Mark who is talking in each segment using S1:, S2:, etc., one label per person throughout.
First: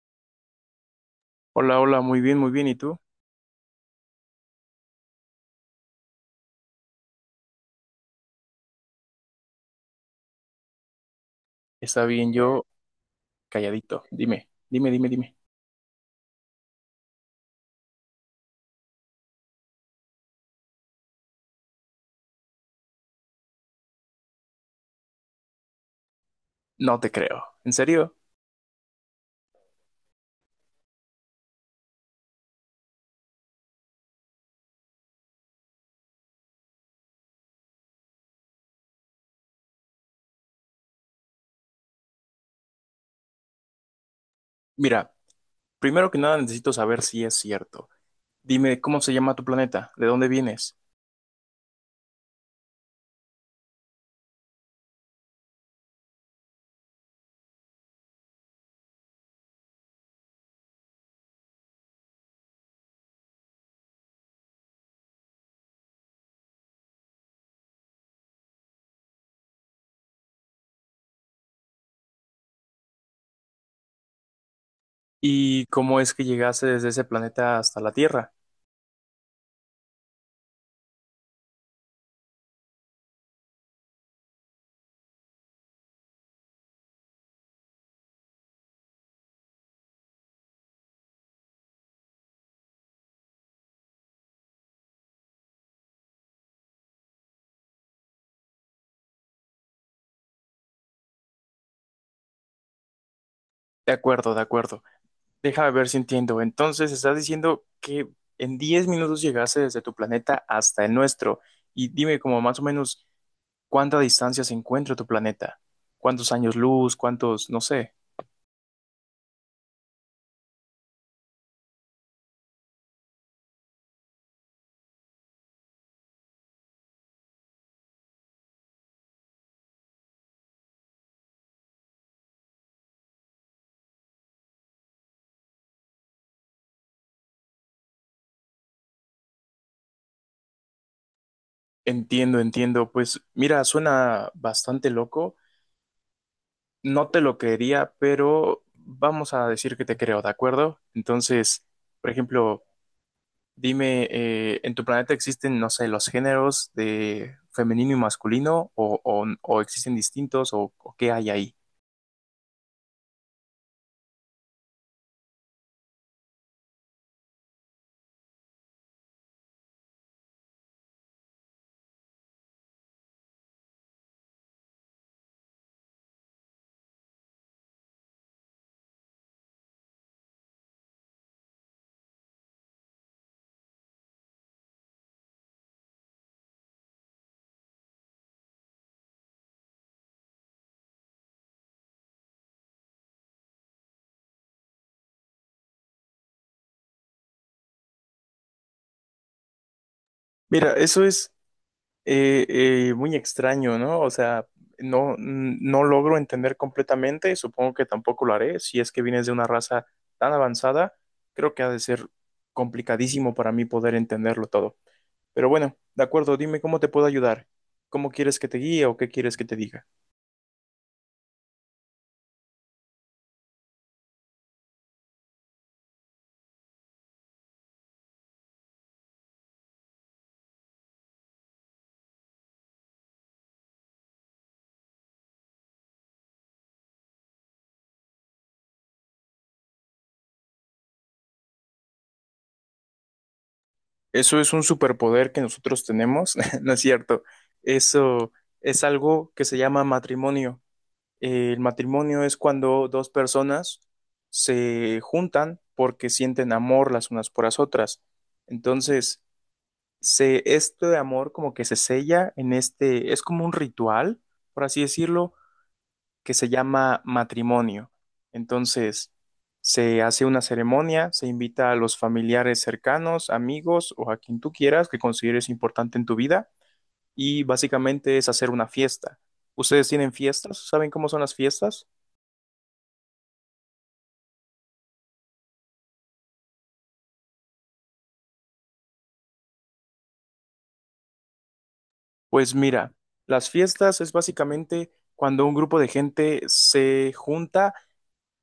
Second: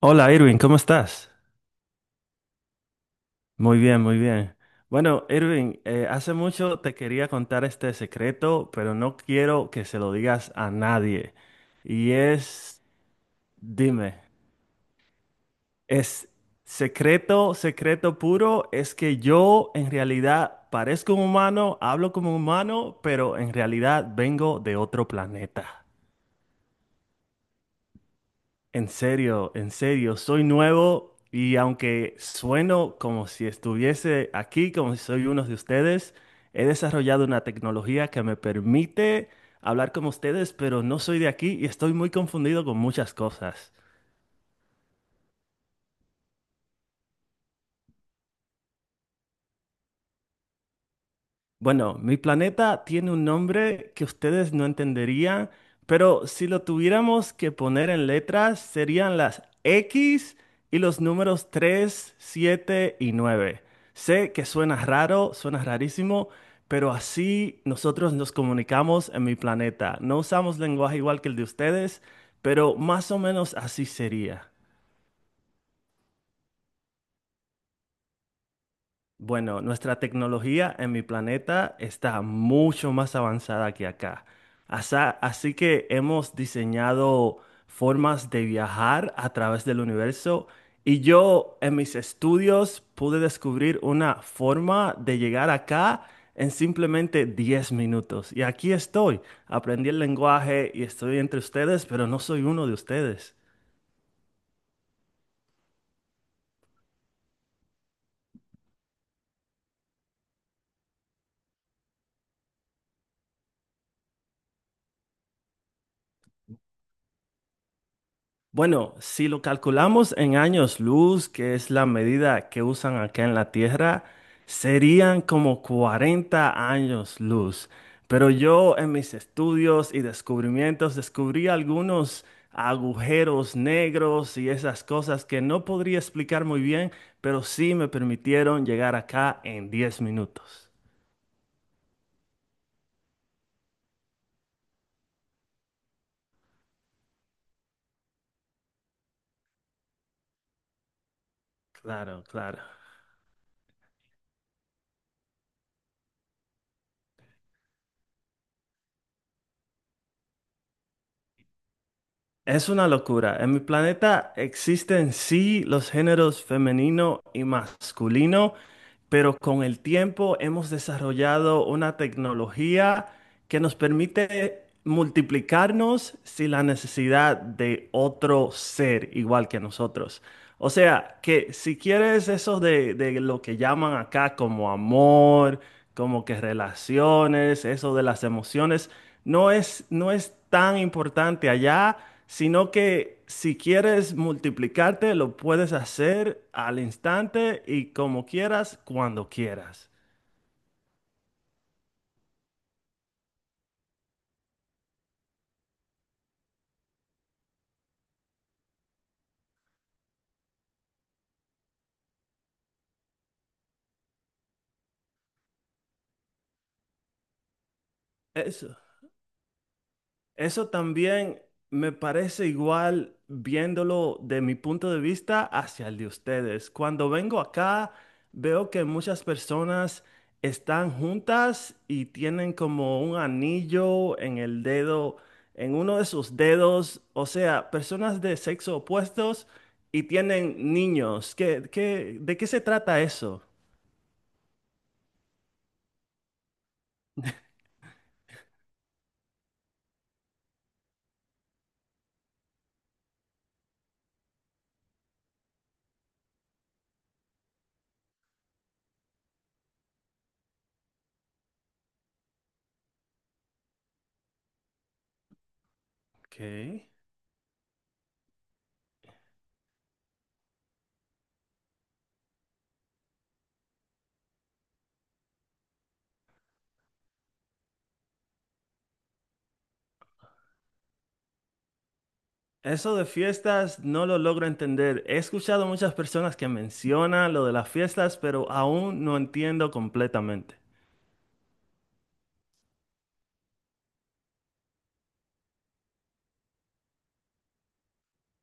S1: Hola Irving, ¿cómo estás?
S2: Hola, hola, muy bien, muy bien. ¿Y tú?
S1: Muy bien, muy bien. Bueno, Irving, hace mucho te quería contar este secreto, pero no quiero que se lo digas a nadie.
S2: Está
S1: Y
S2: bien, yo
S1: es,
S2: calladito.
S1: dime,
S2: Dime, dime, dime, dime.
S1: es secreto, secreto puro, es que yo en realidad parezco un humano, hablo como un humano, pero en realidad vengo de otro planeta.
S2: No te creo. ¿En serio?
S1: En serio, soy nuevo y aunque sueno como si estuviese aquí, como si soy uno de ustedes, he desarrollado una tecnología que me permite hablar como ustedes, pero no soy de aquí y estoy muy confundido con muchas cosas.
S2: Mira, primero que nada necesito saber si es cierto. Dime, ¿cómo se llama tu planeta? ¿De dónde vienes?
S1: Bueno, mi planeta tiene un nombre que ustedes no entenderían, pero si lo tuviéramos que poner en letras, serían las X y los números 3, 7 y 9. Sé que suena raro, suena rarísimo, pero así nosotros nos comunicamos en mi planeta. No usamos lenguaje igual que el de ustedes, pero más o menos así sería.
S2: ¿Y cómo es que llegaste desde ese planeta hasta la Tierra?
S1: Bueno, nuestra tecnología en mi planeta está mucho más avanzada que acá. Así que hemos diseñado formas de viajar a través del universo y yo en mis estudios pude descubrir una forma de llegar acá en simplemente 10 minutos. Y aquí estoy, aprendí el lenguaje y estoy entre ustedes, pero no soy uno de ustedes.
S2: De acuerdo, de acuerdo. Déjame ver si entiendo. Entonces, estás diciendo que en 10 minutos llegaste desde tu planeta hasta el nuestro. Y dime como más o menos cuánta distancia se encuentra tu planeta. ¿Cuántos años luz? ¿Cuántos? No sé.
S1: Bueno, si lo calculamos en años luz, que es la medida que usan acá en la Tierra, serían como 40 años luz. Pero yo en mis estudios y descubrimientos descubrí algunos agujeros negros y esas cosas que no podría explicar muy bien, pero sí me permitieron llegar acá en 10 minutos.
S2: Entiendo, entiendo. Pues mira, suena bastante loco. No te lo creería, pero vamos a decir que te creo, ¿de acuerdo? Entonces, por
S1: Claro, claro.
S2: ejemplo, dime, ¿en tu planeta existen, no sé, los géneros de femenino y masculino o, o existen distintos o qué hay ahí?
S1: Es una locura. En mi planeta existen sí los géneros femenino y masculino, pero con el tiempo hemos desarrollado una tecnología que nos permite multiplicarnos sin la necesidad de otro ser igual que nosotros. O sea, que si quieres eso de lo que llaman acá como amor, como que relaciones, eso de las emociones, no es tan importante allá, sino que si quieres multiplicarte, lo puedes hacer al instante y como quieras, cuando quieras.
S2: Mira, eso es eh, muy extraño, ¿no? O sea, no, no logro entender completamente, supongo que tampoco lo haré, si es que vienes de una raza tan avanzada, creo que ha de ser complicadísimo para mí poder entenderlo todo. Pero bueno, de acuerdo, dime cómo te puedo ayudar, cómo quieres que te
S1: Eso,
S2: guíe o qué quieres que te diga.
S1: eso también me parece igual viéndolo de mi punto de vista hacia el de ustedes. Cuando vengo acá, veo que muchas personas están juntas y tienen como un anillo en el dedo, en uno de sus dedos, o sea, personas de sexo opuestos y tienen niños. ¿ De qué se trata eso?
S2: Eso es un superpoder que nosotros tenemos, ¿no es cierto? Eso es algo que se llama matrimonio. El matrimonio es cuando dos personas se juntan porque sienten amor las unas por las otras. Entonces, este amor como que se sella en es como un ritual, por así decirlo, que
S1: Ok.
S2: se llama matrimonio. Entonces, se hace una ceremonia, se invita a los familiares cercanos, amigos o a quien tú quieras que consideres importante en tu vida y básicamente es hacer una fiesta. ¿Ustedes tienen fiestas? ¿Saben cómo son las fiestas?
S1: Eso de fiestas no lo logro entender. He escuchado muchas personas que mencionan lo de las fiestas, pero aún no entiendo completamente.
S2: Pues mira, las fiestas es básicamente cuando un grupo de gente se junta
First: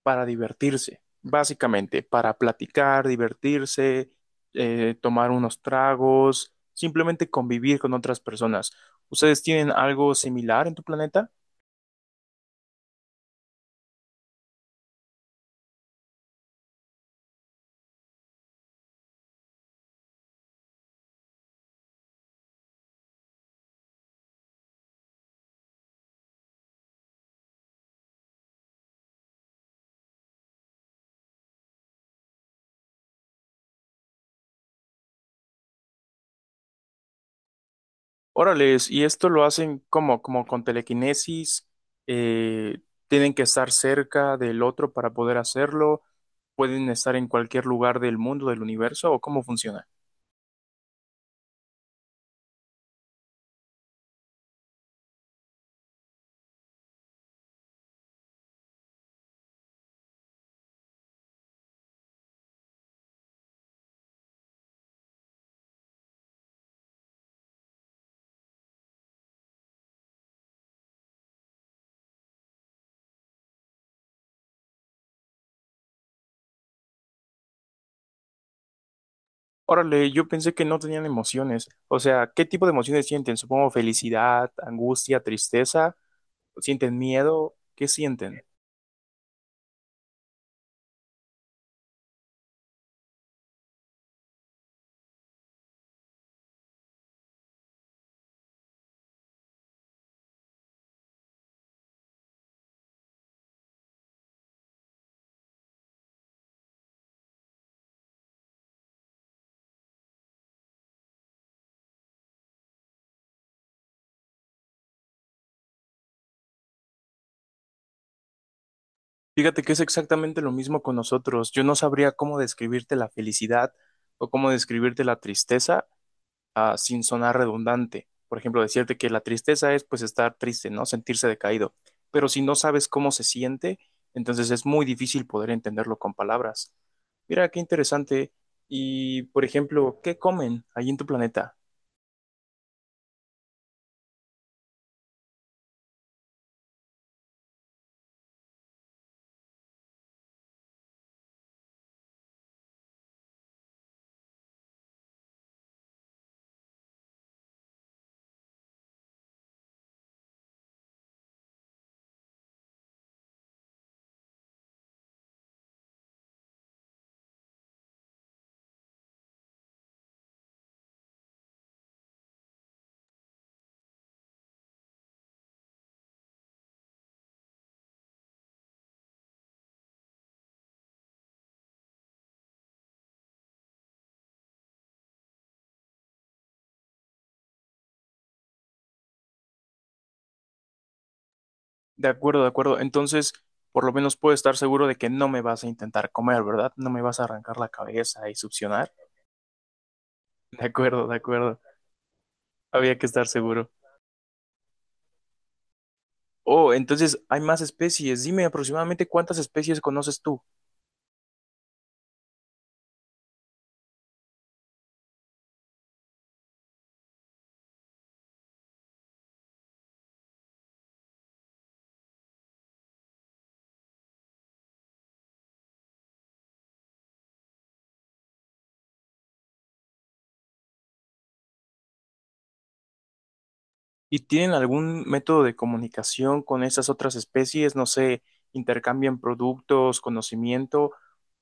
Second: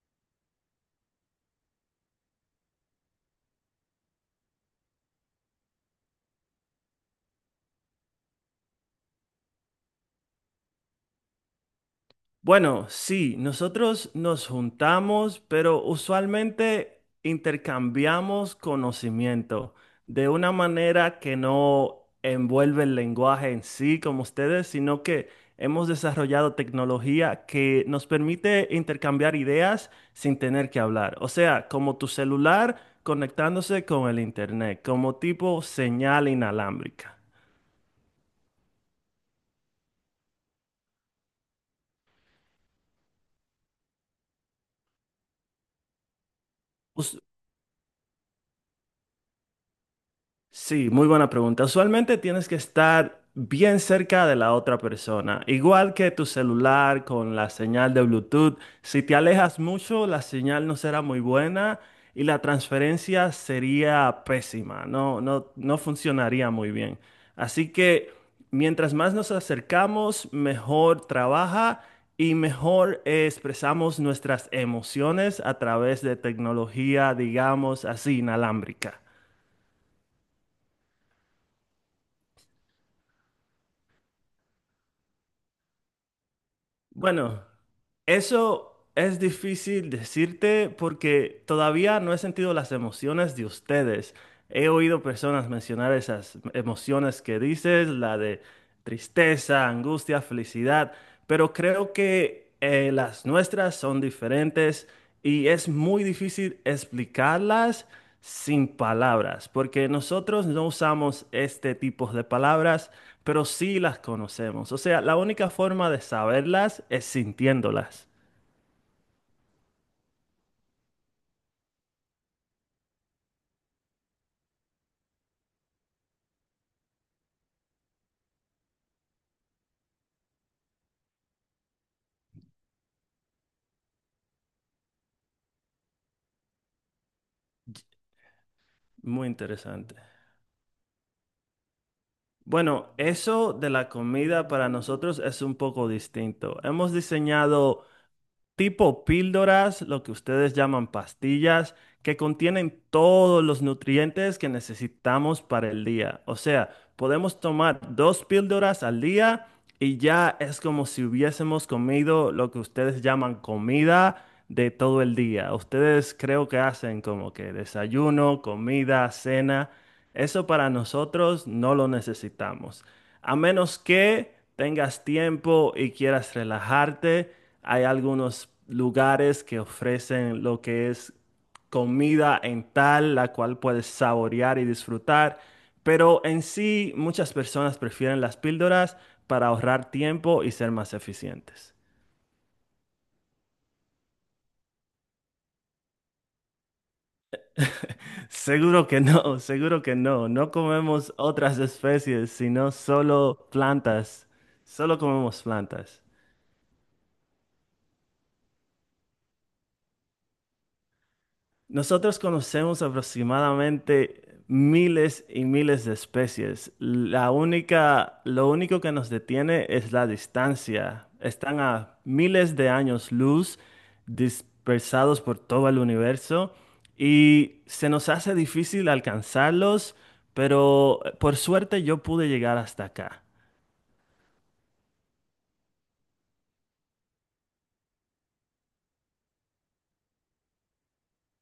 S2: para divertirse, básicamente, para platicar, divertirse, tomar unos tragos, simplemente convivir con otras personas. ¿Ustedes tienen algo similar en tu planeta?
S1: Bueno, sí, nosotros nos juntamos, pero usualmente intercambiamos conocimiento de una manera que no envuelve el lenguaje en sí como ustedes, sino que hemos desarrollado tecnología que nos permite intercambiar ideas sin tener que hablar. O sea, como tu celular conectándose con el internet, como tipo señal inalámbrica.
S2: Órales, y esto lo hacen como, como con telequinesis, eh, tienen que estar cerca del otro para poder hacerlo, pueden
S1: Us-
S2: estar en cualquier lugar del mundo, del universo, ¿o cómo funciona?
S1: Sí, muy buena pregunta. Usualmente tienes que estar bien cerca de la otra persona. Igual que tu celular con la señal de Bluetooth, si te alejas mucho, la señal no será muy buena y la transferencia sería pésima. No, no, no funcionaría muy bien. Así que mientras más nos acercamos, mejor trabaja y mejor expresamos nuestras emociones a través de tecnología, digamos así, inalámbrica.
S2: Órale, yo pensé que no tenían emociones. O sea, ¿qué tipo de emociones sienten? Supongo felicidad, angustia, tristeza, sienten
S1: Bueno,
S2: miedo, ¿qué sienten?
S1: eso es difícil decirte porque todavía no he sentido las emociones de ustedes. He oído personas mencionar esas emociones que dices, la de tristeza, angustia, felicidad, pero creo que las nuestras son diferentes y es muy difícil explicarlas sin palabras, porque nosotros no usamos este tipo de palabras, pero sí las conocemos. O sea, la única forma de saberlas es sintiéndolas.
S2: Fíjate que es exactamente lo mismo con nosotros. Yo no sabría cómo describirte la felicidad o cómo describirte la tristeza. Ah, sin sonar redundante. Por ejemplo, decirte que la tristeza es pues estar triste, ¿no? Sentirse decaído. Pero si no sabes cómo se siente, entonces es muy difícil poder entenderlo con palabras. Mira, qué interesante. Y,
S1: Muy
S2: por
S1: interesante.
S2: ejemplo, ¿qué comen ahí en tu planeta?
S1: Bueno, eso de la comida para nosotros es un poco distinto. Hemos diseñado tipo píldoras, lo que ustedes llaman pastillas, que contienen todos los nutrientes que necesitamos para el día. O sea, podemos tomar dos píldoras al día y ya es como si hubiésemos comido lo que ustedes llaman comida de todo el día. Ustedes creo que hacen como que desayuno, comida, cena. Eso para nosotros no lo necesitamos. A menos que tengas tiempo y quieras relajarte, hay algunos lugares que ofrecen lo que es comida en tal, la cual puedes saborear y disfrutar. Pero en sí, muchas personas prefieren las píldoras para ahorrar tiempo y ser más eficientes.
S2: De acuerdo, de acuerdo. Entonces, por lo menos puedo estar seguro de que no me vas a intentar comer, ¿verdad? No me vas a arrancar la cabeza y
S1: Seguro
S2: succionar.
S1: que no, seguro que no. No
S2: De acuerdo,
S1: comemos
S2: de
S1: otras
S2: acuerdo.
S1: especies, sino
S2: Había que estar
S1: solo
S2: seguro.
S1: plantas. Solo comemos plantas.
S2: Oh, entonces hay más especies. Dime aproximadamente cuántas especies conoces tú.
S1: Nosotros conocemos aproximadamente miles y miles de especies. La única, lo único que nos detiene es la distancia. Están a miles de años luz, dispersados por todo el universo, y se nos hace difícil alcanzarlos, pero por suerte yo pude llegar hasta acá.
S2: ¿Y tienen algún método de comunicación con esas otras especies? No sé, intercambian productos, conocimiento,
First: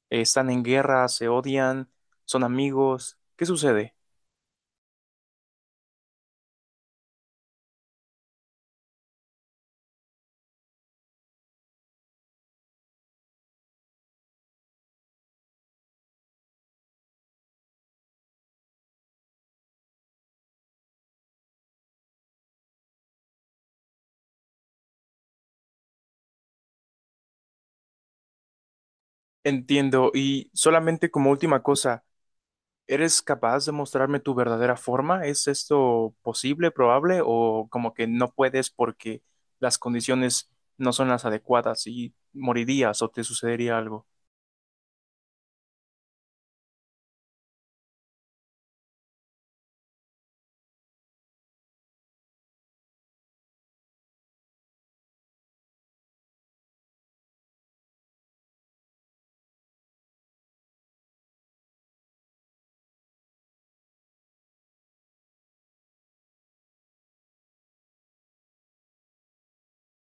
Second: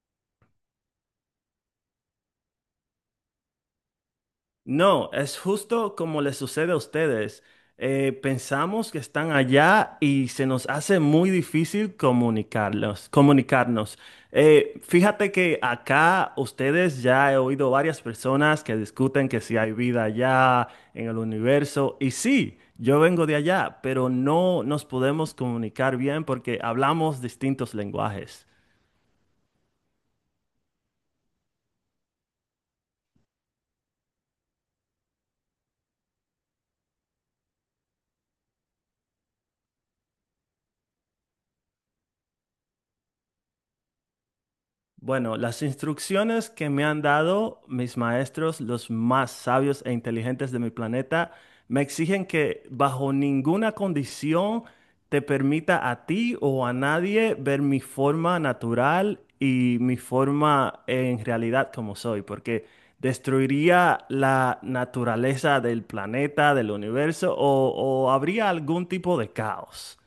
S2: están en guerra, se odian, son amigos. ¿Qué sucede?
S1: No, es justo como les sucede a ustedes. Pensamos que están allá y se nos hace muy difícil comunicarlos, comunicarnos. Fíjate que acá ustedes ya he oído varias personas que discuten que si hay vida allá en el universo. Y sí, yo vengo de allá, pero no nos podemos comunicar bien porque hablamos distintos lenguajes.
S2: Entiendo. Y solamente como última cosa, ¿eres capaz de mostrarme tu verdadera forma? ¿Es esto posible, probable o como que no puedes porque las condiciones no son las adecuadas y morirías o te sucedería algo?
S1: Bueno, las instrucciones que me han dado mis maestros, los más sabios e inteligentes de mi planeta, me exigen que bajo ninguna condición te permita a ti o a nadie ver mi forma natural y mi forma en realidad como soy, porque destruiría la naturaleza del planeta, del universo o habría algún tipo de caos.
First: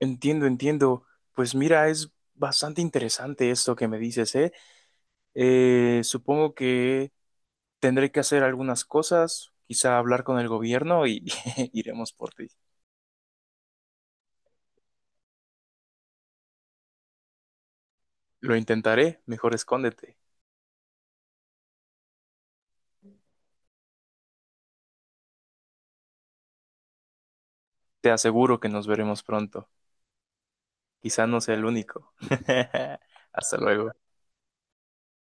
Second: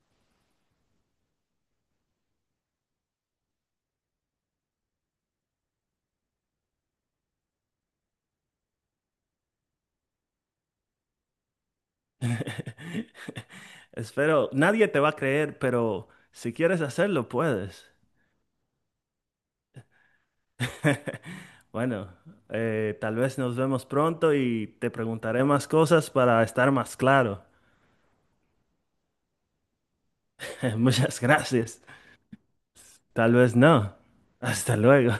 S2: Entiendo, entiendo. Pues mira, es bastante interesante esto que me dices, ¿eh? Supongo que tendré que hacer algunas cosas, quizá hablar con el gobierno y iremos por ti.
S1: Espero, nadie te va a creer, pero si quieres hacerlo, puedes.
S2: Lo intentaré, mejor escóndete.
S1: Bueno, tal vez nos vemos pronto y te preguntaré más cosas para estar más claro.
S2: Te aseguro que nos veremos pronto.
S1: Muchas
S2: Quizá no sea el
S1: gracias.
S2: único.
S1: Tal vez
S2: Hasta luego.
S1: no. Hasta luego.